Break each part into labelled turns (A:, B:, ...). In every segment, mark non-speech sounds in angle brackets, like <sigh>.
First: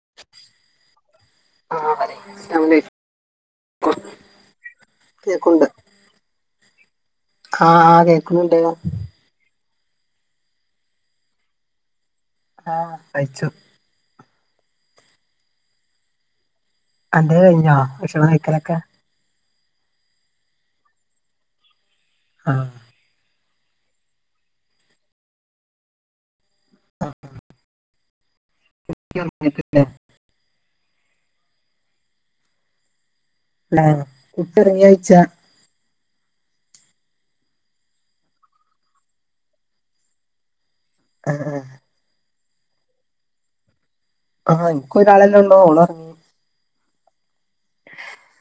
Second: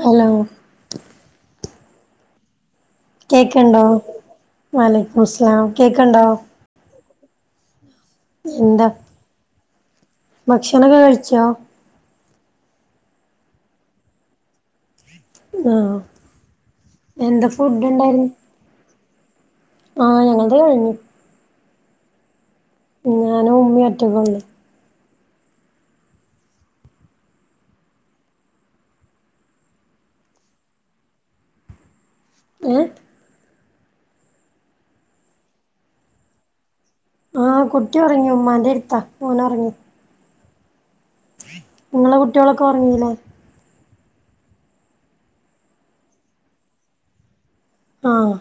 A: Hello
B: ആഹ് പറയ് അസ്സലാമു അലൈക്കും
A: കേക്ക്ണ്ടോ വഅലൈക്കുമുസ്സലാം കേക്ക്ണ്ടോ
B: ആഹ് ആഹ് കേൾക്കുണുണ്ട്
A: എന്താ ഭക്ഷണൊക്കെ കഴിച്ചോ?
B: ആഹ് കയിച്ചു
A: ആഹ് എന്താ ഫുഡ് ഇണ്ടായിരു
B: കലക്ക
A: ആഹ് ഞങ്ങളത് കഴിഞ്ഞു
B: ആഹ്
A: ഞാനും ഉമ്മീം ഒറ്റക്കുള്ളു
B: <unintelligible>
A: ഏഹ്
B: ആഹ് കുട്ടി ഉറങ്ങിയോഴ്ച്ച
A: ആഹ് കുട്ടി ഉറങ്ങി ഉമ്മാന്റെ എരുത്താ ഓൻ ഒറങ്ങി
B: ആ
A: ങ്ങളെ കുട്ടികളൊക്കെ ഉറങ്ങീലോ
B: ആഹ് എനിക്ക് ഒരാളല്ലോ ഓള് ഒറങ്ങി
A: ആഹ്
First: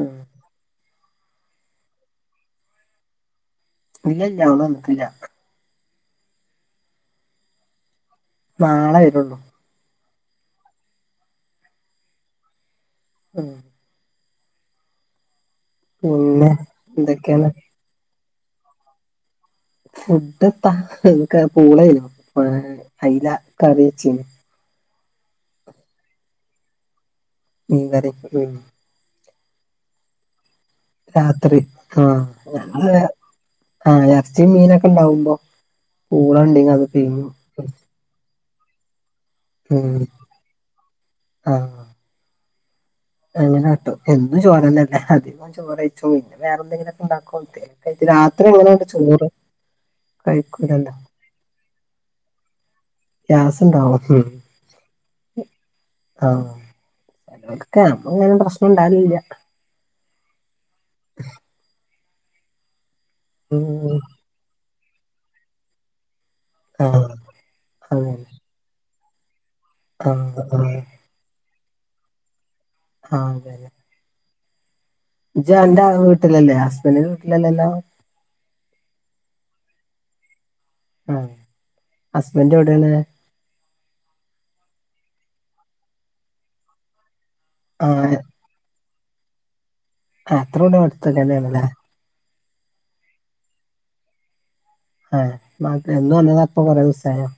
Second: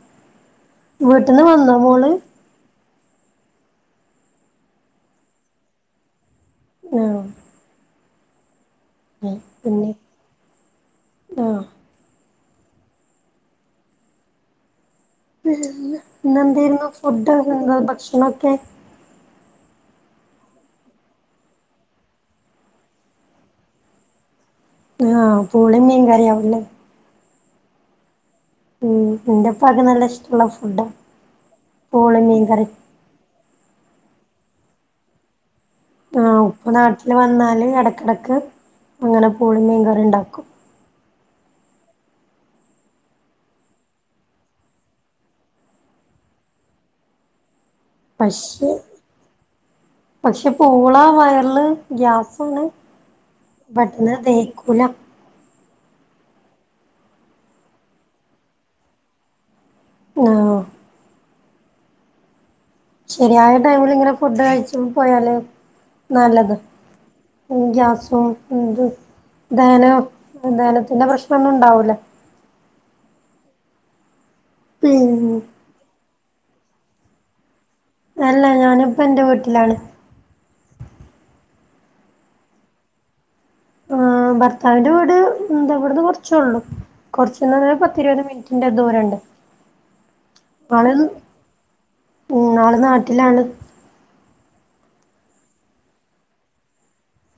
B: ഉം
A: വീട്ട്ന്ന് വന്നോ മോള്
B: ഇല്ല ഇല്ല അവള് നിക്ക്ല്ല
A: ആഹ്
B: നാളെ
A: ആഹ്
B: വരുള്ളൂ
A: പിന്നെ ആഹ്
B: ഉം പിന്നെ
A: ഇന്നന്തയിരുന്നു ഫുഡ്.
B: എന്തൊക്കെയാണ്
A: ഭക്ഷണക്കെ
B: ഫുഡ്പ ഞങ്ങക്ക് പൂളേയ്ന്നു. അയ്ല കറി വെച്ചീന്നു
A: ആഹ് പൂള മീൻ കറിയവുല്ലെ
B: മീൻ കറിയൊക്കെ കഴിഞ്ഞു
A: ഉം എന്റെപ്പാക്ക് നല്ല ഇഷ്ട്ടള്ള ഫുഡാണ്
B: രാത്രി ആഹ് ഞങ്ങള് എറച്ചീ മീനൊക്കെ ഉണ്ടാവുമ്പോ
A: ആഹ്
B: പൂളണ്ടെങ്കി
A: ഉപ്പ
B: അത്
A: നാട്ടിൽ
B: പിഴിയും
A: വന്നാല് എടക്കെടക്ക് അങ്ങനെ പൂളിം മീങ്കറി ഉണ്ടാക്കും
B: ആഹ് അങ്ങനെ കാട്ടും എന്നും ചോറന്നല്ല അധിക ചോറ് വയ്ച്ചും പിന്നെ വേറെ എന്തെങ്കിലൊക്കെ ഉണ്ടാകും <unintelligible>
A: പക്ഷെ
B: രാത്രി <unintelligible> ചോറ് കഴിക്കില്ലല്ലോ?
A: ആഹ് വയറില് ഗ്യാസാണ് പെട്ടന്ന് ദഹിക്കൂല
B: ആഹ് <unintelligible> ഇങ്ങനെ ഒന്നും പ്രശ്നം ഉണ്ടാവലില്ല
A: ആഹ് ശരിയായ ടൈമിൽ
B: ഉം.
A: ഇങ്ങനെ ഫുഡ് കഴിച്ച് പോയാല് നല്ലത്
B: ആഹ്
A: ഗ്യാസും ദഹന
B: ആ ആ
A: ദഹനത്തിന്റെ പ്രശ്നൊന്നും ഉണ്ടാവൂലെ
B: ആഹ് അതെ അതെ
A: പിന്നെ
B: ജന്റെ വീട്ടിലല്ലേ ഹസ്ബൻഡന്റിന്റെ വീട്ടിലല്ലല്ലോ?
A: അല്ല ഞാനിപ്പോ എന്റെ വീട്ടിലാണ്
B: ആഹ് ഹസ്ബൻഡ് എവിടെണ്
A: ആ ഭർത്താവിന്റെ വീട് ന്താ ഇവിടുന്ന് കുറച്ചേ ഉള്ളൂ കുറച്ചൊന്നു പറഞ്ഞാൽ
B: ആ
A: പത്തിരുപത് മിനിറ്റ് ന്റെ ദൂരമുണ്ട്
B: അത്രുല്ലെ അടുത്തല്ലല്ലെ പിന്നെ.
A: ന്നാള് നാട്ടിലാണ്.
B: ആഹ് എന്ന് വന്നതാ പ്പ കെറെദീസായൊ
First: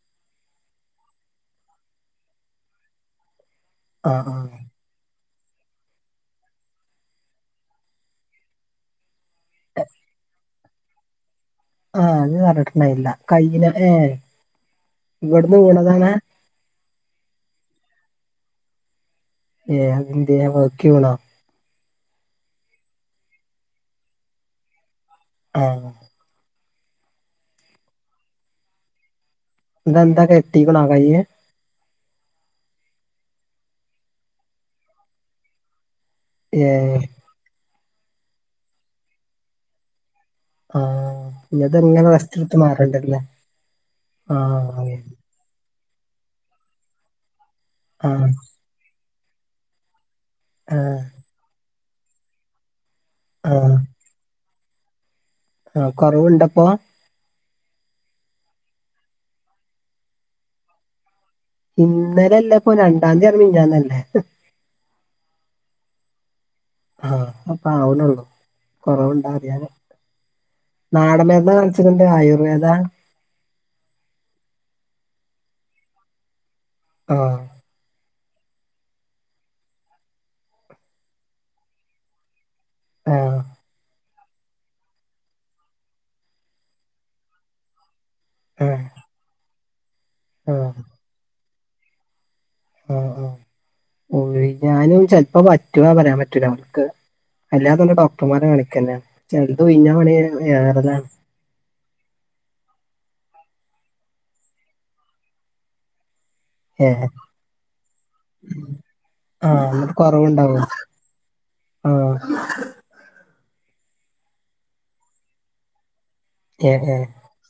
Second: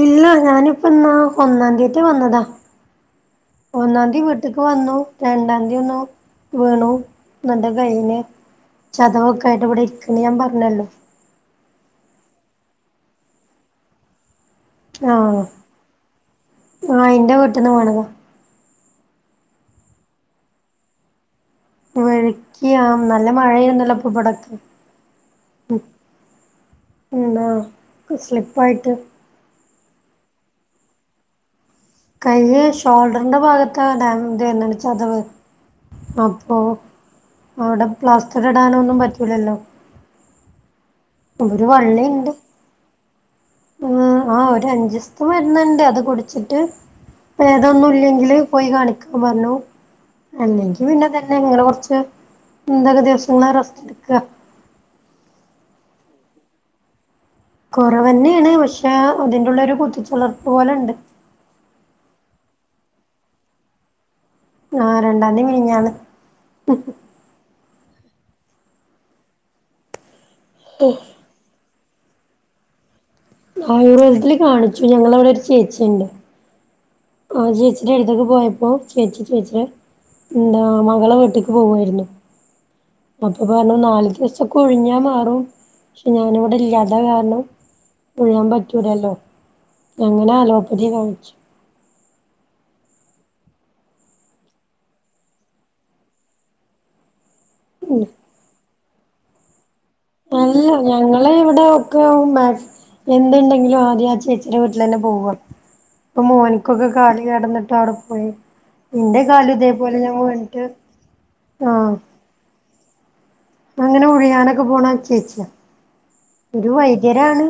A: ഇല്ല ഞാനിപ്പെന്നാ ഒന്നാന്തിയതി വന്നതാ..
B: ആ
A: ഒന്നാന്തി
B: ആ
A: വീട്ട്ക്ക് വന്നു. രണ്ടാന്തിയെന്നു വീണു ന്നട്ട് കയ്ഞ്ഞ് ചതവെക്ക ടെട്ട ഇവിടെരിക്ക്ണ്ട് ഞാ പർഞ്ഞല്ലോ.
B: ആഹ് അന്ന് പറഞ്ട്ട്ണ്ടായിന്നീല കയ്യിന് വെ
A: ആഹ് ആ യിന്റെ വീട്ട്ന്ന് പേണതാ.
B: ഏ അതെന്തൃ വൗക്കി വീണേ
A: ഓ വാഴകൃം നല്ല മഴപെയ്യ്ണ്ടല്ലോ ഇവിടെക്കെ.
B: ആ
A: ന്താ ക്ക് സ്ലിപ്പായിട്ട്.
B: ന്താ കെട്ടികുണേ കൈയ്യ്.
A: കൈയ്യ് ഷോൾഡറിന്റെ ഭാഗത്താ ഡയ് ത് വെര്ന്നത് ചതവ്. പ്പോ
B: ഏ
A: അവ്ടെ പ്ലാസ്റ്ററിടാനേന്നും പറ്റൂലല്ലോ.
B: ആഹ്
A: ഒരു
B: ഞത് ങ്ങനെ
A: വള്ളിണ്ട്
B: റെസ്റ്റ് എടുത്ത് മാറണ്ടെരൂലെ ആഹ് വെ
A: പ്പ മര്ന്ന്ണ്ട് അതുകുടിച്ചിട്ട്.
B: ആ
A: പെതൊന്നുല്ലെങ്കില് പോയി കാണിക്കാൻ പറഞ്ഞു.
B: ആ
A: അല്ലെങ്കി പിന്നെ തന്നെ ഇങ്ങനെ കൊറച്ച് <unintelligible> ദിവസങ്ങള്
B: ആ
A: റസ്റ്റ് എടുക്കുക
B: ആഹ് കൊറവ്ണ്ടപ്പോ.
A: കെറവെന്നെണ് പഷെ ഇതിൻ്റുള്ളെരൂ കുത്തിച്ചുള്ളർപ്പ് പോലെണ്ട്.
B: ഇന്നലെല്ലപ്പൊ, രണ്ടാന്തിയാണ്. മിഞ്ഞാന്നല്ലെ.
A: ആ രണ്ടാന്തി മിഞ്ഞാന്ന്
B: ആഹ് അപ്പാവ്ണെള്ളു കൊറവ്ണ്ടാദൃനെ നാടമരിന്ന് കാണി ഛനുന്താ ആയുർവേദ.
A: ആയുർവേദത്തില് കാണിച്ചു ഞങ്ങളവിടെരു, ചേച്ചിണ്ട്.
B: ആഹ്
A: ആ ചേച്ചിടെ ട്ത്ത്ക്ക് പോയപ്പോ. ചേച്ചി ചേച്ചിടെ, ന്താ മകളെ വീട്ട്ക്ക്, പോവായിരുന്നു.
B: ആ
A: <unintelligible> പറഞ്ഞു നാല് ദിവസൊക്കെ ഉഴിഞ്ഞാ മാറും പഷെ ഞാനിവിടെ ഇല്ലാത്ത കാരണം. ഉഴാൻ
B: ആ
A: പറ്റൂലല്ലോ അങ്ങനെ അലോപ്പതീ കണിച്ചു.
B: ആഹ് ആഹ് ഓഴിഞാനും ചെൽപ്പോ പറ്റുവോ പറയാൻ പറ്റൂല വർക്ക്. അല്ലാതെന്ന് ഡോക്ടർമാരെ കളിക്കെന്നെ ചെൽത് ഉഴിഞ്ഞാവാണങ്കി ഏറെലാ.
A: ളെ ഇവിടെക്കെ മാക്സ് എന്തുണ്ടെങ്കിലും ആദ്യം ആ ചേച്ചിടെ വീട്ടിലെന്നെ പോവാ. പ്പ മേന് ഇകെക്കെ
B: ഏ
A: കാല് കെടന്നിട്ട് അവ്ടെ പോയി ന്റെ
B: ആ എന്നിട്ട്
A: കാലുതേപോലെ ഞാ വീൺട്ട്. ആഹ്
B: മാ...
A: ത്ഇങ്ങനെ ഉഴിയാനൊക്കെ പോണ ചേച്ചിയാ. ഒരു
B: ഏഹ് ഏ
A: വൈദ്യരാണ്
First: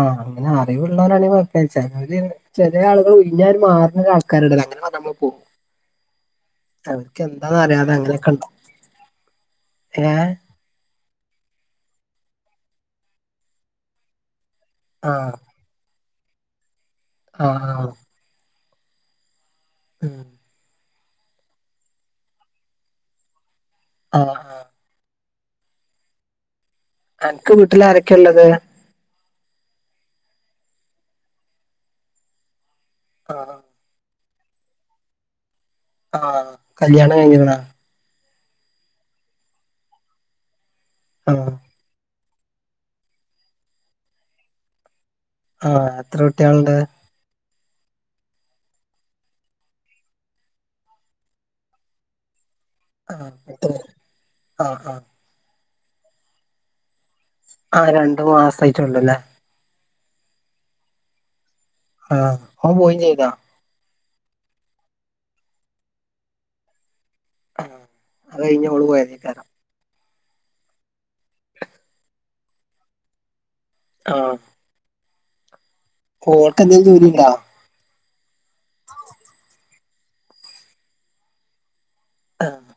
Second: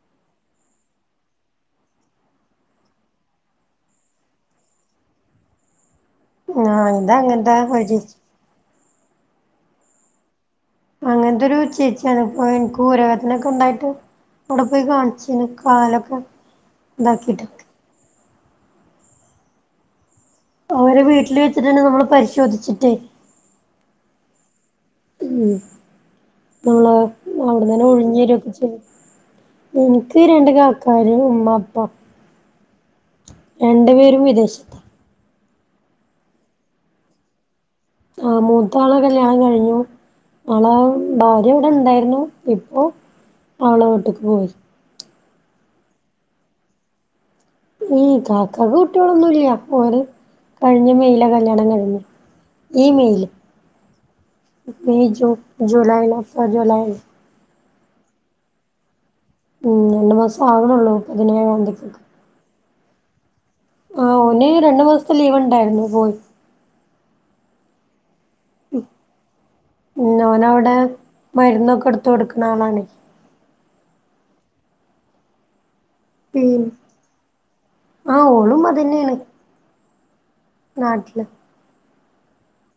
B: ആ അങ്ങനെ അറിവുള്ളേരാണെങ്കി കെയപ്പ ചെലേര്. ചെലേ ആളുകൾ ഉഴിഞ്ഞാഒരു മാർണ ആൾക്കാരുണ്ടല്ലേ അങ്ങനൊ നമ്മൾ പോവും.
A: ഞാൻ <unintelligible>
B: ഏഹ്
A: അങ്ങൻത്തെരു ചേച്ചിയാണ് പ്പോ ൻക്ക് ഊരവെദക്കെണ്ടായിട്ട് അവടെ പോയി
B: ആ
A: കാണിച്ചീന്ന്ക് പകാലൊക്കെ
B: ആ
A: താക്കീട്ട്.
B: ആ ഉം
A: ഓരെ വീട്ടില് വെച്ചിട്ടെന്നെ നമ്മള് പരിശോധിച്ചിട്ടേ.
B: ആഹ്
A: ഉം പ്പള്ളേ
B: അനക്ക് വീട്ടിൽ
A: അവിട്ന്നന്നെ
B: ആരൊക്കെ ഉള്ളത്
A: ഉഴിഞ്ഞെരെക്കെ ചെയ്യും. ഇൻക്ക് രണ്ട് കാക്കാര് ഉമ്മ ഉപ്പം
B: ആഹാ
A: രണ്ട് പേരും വിദേശ
B: ആഹ്, കല്യാണം കഴിഞ്ഞിക്ണ?
A: ആഹ് മൂത്ത ആളെ കല്യാണം കഴിഞ്ഞു, ആളെ
B: ആ
A: ഭാര്യ എവിടെ ഉണ്ടായിരുന്നു. ഇപ്പോ ഓളെ വീട്ട്ക്ക് പോയി.
B: ആഹ് എത്ര കുട്ട്യാളണ്ട്?
A: ഉം താത്താക്ക് കുട്ടികളൊന്നുംല്ല അപ്പോര് കഴിഞ്ഞ മെയില കല്യാണം കഴിഞ്ഞെ ഈ
B: ആ
A: മൈല്,
B: പത്ത് പേര്. ആ ആ
A: ഈ ജൂൺ ജൂലൈല് ഒരു കൊലയി
B: ആഹ് രണ്ടു മാസ ആട്ടള്ളു അല്ലേ?
A: ഉം, രണ്ടു മാസം ആകണള്ളൂ പതിനേഴാംന്തികേക്.
B: ആഹ് ഓൻ പോയി ചെയ്യ്തോ
A: ആഹ്, ഒന് രണ്ടു മാസത്തെ ലീവ് ഉണ്ടായിരുന്നു, പോയി.
B: ആഹ് അത് കഴഞ്ഞ ഓള് പോയതയ്ക്കാരം?
A: ഇഓനവിടെ മരുന്നൊക്കെ എടുത്ത കൊടുക്കണ ആളാണ്.
B: ആഹ് ഓൾക്കെന്തേലും ജോലി ഉണ്ടോ?
A: ആഹ്, ഓളും അതന്നെണ്. നാട്ടിലാ
B: ആഹ്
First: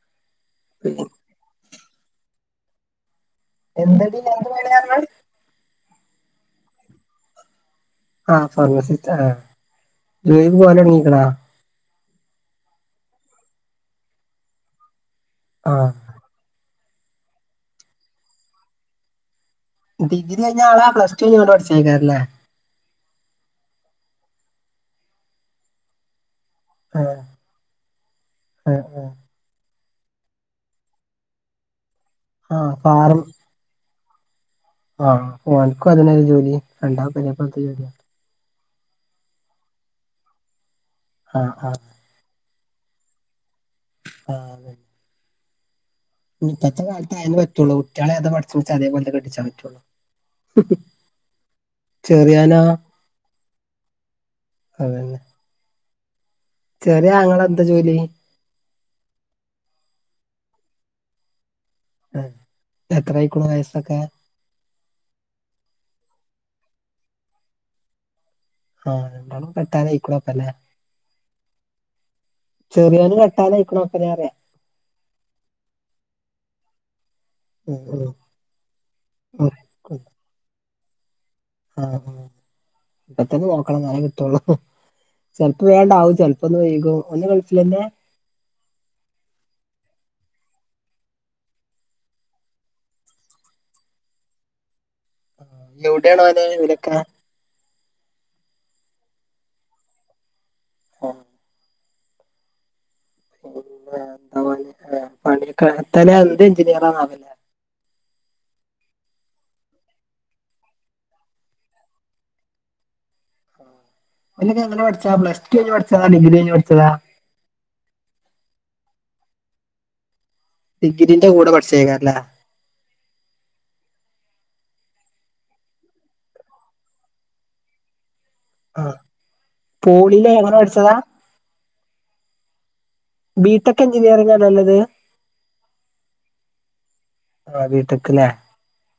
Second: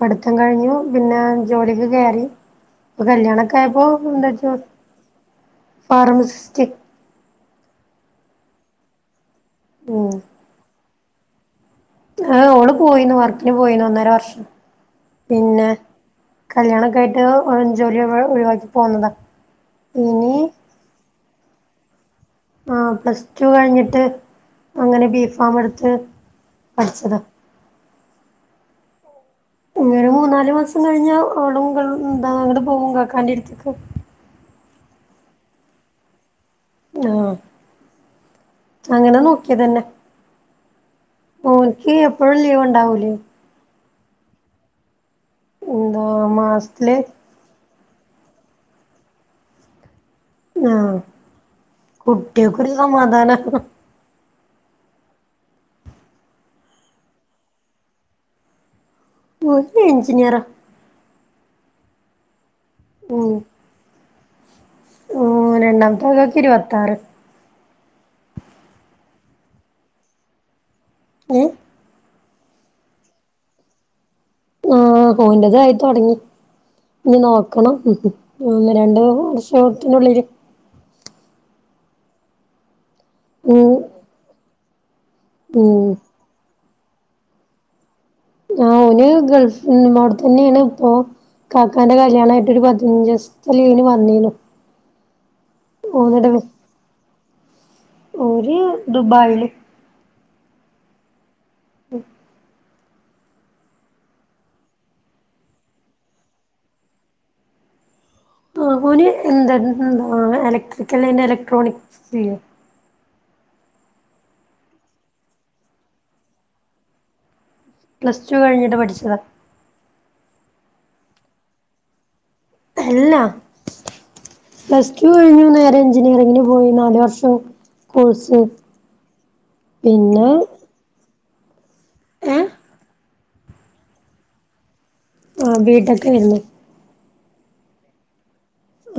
A: പഠിത്തം കഴിഞ്ഞു, പിന്നെ ജോലിക്ക് കയറി. പ്പ കല്യാണ കപ്പോൾ
B: എന്തടി
A: എന്ത
B: എന്ത്
A: ജോ
B: പണിയാ പറഞ്ഞത്?
A: ഫാർമസിസ്റ്റിക്.
B: ആ ഫർമസി സ്റ്റാആ
A: ഉം
B: ജോലിക്ക്, പോകലെടങ്ങിക്ക്ണോ
A: ആ് ഓള് പോയിനു വർക്കിന് പോയിനു, ഒന്നര വർഷം. പിന്നെ..
B: ആ
A: കല്യാണൊക്കെ ആയിട്ട് ജോലി ഒഴിവാക്കി പോന്നതാ.
B: ഡിഗ്രി
A: ഇനി
B: കഴിഞ്ഞാള പ്ലസ് ടു ഞങ്ങോ പഠിച്ചേക്കാല്ലേ.
A: ആഹ്പ്ലസ് ടു കഴിഞ്ഞിട്ട് അങ്ങനെ ബീഫാമ് എടുത്ത്... പഠിച്ചതാ
B: ആഹ് ആഹ്ആ. ഹ്
A: ഇനിയൊരു മൂന്നാല് മാസം കഴിഞ്ഞാ ഓളുംപോവും
B: ആ
A: അങ്ങ പോകും കാക്കാൻ്റെട്ത്ത്ക്ക്.
B: ആഹ്, ഓനക്കും അതെന്നെല്ലെ ജോലി, രണ്ടാ
A: ആ
B: <unintelligible> ജോലിയ..
A: അങ്ങനെ നോക്കിയതന്നെ,
B: ആ ആ
A: ഓന്ക്ക് എപ്പോഴും ലീവ് ഉണ്ടാവൂലേ?
B: ആഹ്.
A: എന്താ
B: ഇപ്പത്തെ
A: മാസത്തില്
B: കാലത്ത് അതിനന് പറ്റുള്ളൂ കുട്ടികളെ അത പഠിച്ചിച്ചേ അതേപലെ കട്ടിച്ചാേ പറ്റുള്ളൂ.
A: ആഹ്
B: ചെറിയോനാ?
A: <unintelligible>
B: അതെന്നെ ചെറിയ ആങ്ങള എന്താ ജോലി?
A: ഓന് എ ഞ്ചിനിയറ. ഉം
B: അഎത്രായിക്കണും വയസ്സൊക്കെ?
A: രണ്ടാമത്തെ കാക്കാക് ഇരുപത്താറ്.
B: ആഹ്, രണ്ടാളും കെട്ടാനായികണപോ ലെ?
A: ഏഹ്
B: ചെറിയോനും കെട്ടാനായികണ് അവല്ലേ
A: ആഹ്ഓ ന്റതും ആയിത്തൊടങ്ങി, ഇനി നോ ക്കണം,
B: ഉം ഉം
A: ഒന്ന് രണ്ട്
B: ഉം
A: വർഷത്തിന്റെ ഉള്ളിൽ.
B: ആഹ് ആ, ഇപ്പത്തന്നെ
A: ഉം
B: നോക്കണം ഇന്നാലേ കിട്ടുള്ളൂ, ചെലപ്പോ
A: ഉം
B: വേണ്ടാവും. ച പ്പൊന്ന് വൈകും, ഓനും ഗൾഫിലെന്നെ?
A: ആ, ഹ് ഓന് ഗൾഫ് അവിടെ തന്നെയാണ് ഇപ്പൊ... ഇകാക്കാന്റെ കല്യാണമായിട്ട് ഒരു പതിനഞ്ചീസ് ത്ത ലീവിന് വന്നീനു.
B: ആ, എവിടെയാണ് ഓന
A: ഓന്ന്ട്ട്
B: ക്കവിരക്ക?
A: ഓര് ദുബായില്.
B: അ..
A: <unintelligible>
B: <unintelligible> പണിട്ക്കാനത്തല എന്തൻഞ്ചിയാറാണല്ലെ
A: ആ ഓന് എന്തൽ എന്താ ഇലക്ട്രിക്കൽ കയ്ഞ്ഞ് ഇലക്ട്രോണിക് ചെയ്യാ
B: ഓലൊക്കെ എങ്ങനെ പഠിച്ചാതാ പ്ലസ് ടു കയ്ഞ്ഞ് പഠിച്ചാ ഡിഗ്രി കയ്ഞ്ഞ് പഠിച്ചതാ
A: പ്ലസ് ടു കഴിഞ്ഞിട്ട് പഠിച്ചതാ
B: ഡിഗ്രിൻ്റെ കൂടെ പഠിച്ചതേക്കാരല്ലേ
A: അല്ല പ്ലസ് ടു കഴിഞ്ഞു നേരെ എഞ്ചിനീയറിംഗിന് പോയി നാലു വർഷം കോഴ്സ്
B: ആ
A: പിന്നെ
B: പോളിലെ എങ്ങന പഠിച്ചതാ
A: ഏഹ്
B: ബിടെക് എഞ്ചിനീയറിംഗന്നല്ലെത്
A: ആ ബിടെക്ക്യാരിന്നു
B: ആ ബിടെകലെ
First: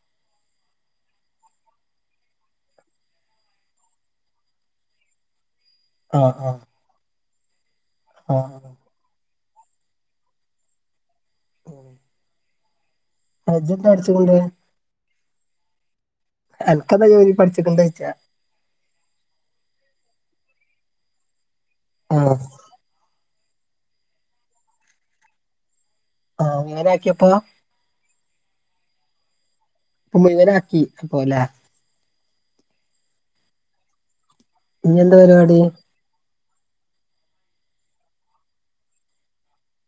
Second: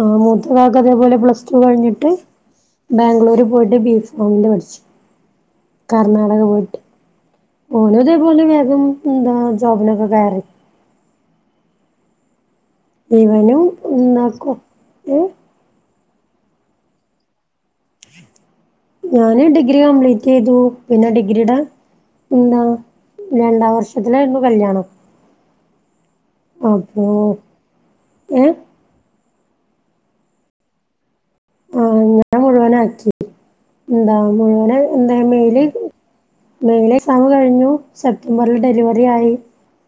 A: ആ മൂത്തകാക്ക അതേപോലെ പ്ലസ് ടു കഴിഞ്ഞിട്ട് ബാംഗ്ലൂര് പോയിട്ട് ബീഫ് ഫാമിൻ്റെ പഠിച്ച്
B: ആ
A: കർണാടക
B: ആ
A: പോയിട്ട്
B: ആ
A: ഓന്യതേപോലെ വേഗം എന്താ ജോബിനൊക്കെ കയറി
B: ആ.
A: ഇവനും
B: ഇജ്ജെന്താ പഠിച്ചുകൊണ്ട്
A: ഇന്നക്കൊക്കെ
B: അൻക്കെന്താ ജോലി പഠിച്ചിക്കാണ്ടോയ്ച്ചാ
A: ഞാന് ഡിഗ്രി കംപ്ലീറ്റ് ചെയ്തു പിന്നെ ഡിഗ്രീടെ
B: ആ
A: എന്താ രണ്ടാം വർഷത്തിലായിരുന്നു കല്യാണം
B: ആ അങ്ങനെ
A: അപ്പോ
B: ആക്കിയപ്പോ
A: ഏഹ്
B: അപ്പൊ മുയുവനാക്കി ഇപ്പോലെ
A: ആഹ് ഞാൻ മുഴുവനാക്കി എന്താ മുഴുവന്
B: ഇനി
A: എന്താ
B: പരിപാടി
A: മൈയില് മൈയില് എക്സാമ് കഴിഞ്ഞു സെപ്റ്റംബറിൽ ഡെലിവറി ആയി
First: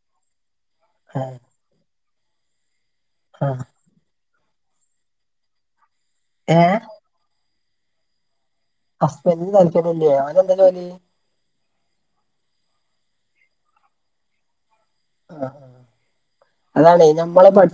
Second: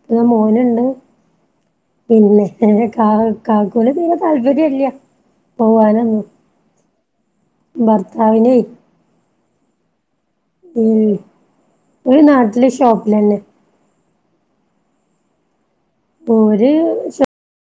A: പിന്നെ മോന്ണ്ട്
B: ആഹ്
A: പിന്നെ ഏഹ് കാ കാക്കൂന് തീരെ താല്പര്യല്ല പോവാനൊന്നും
B: ഏഹ്
A: ഭർത്താവിനെയ്
B: ഹസ്ബൻ്റിന് താല്പര്യമില്ലേ വൻ
A: ഊം ഞാൻ നാട്ടിലെ ഷോപ്പിലെന്നെ
B: ആഹ്
A: ഓര് സ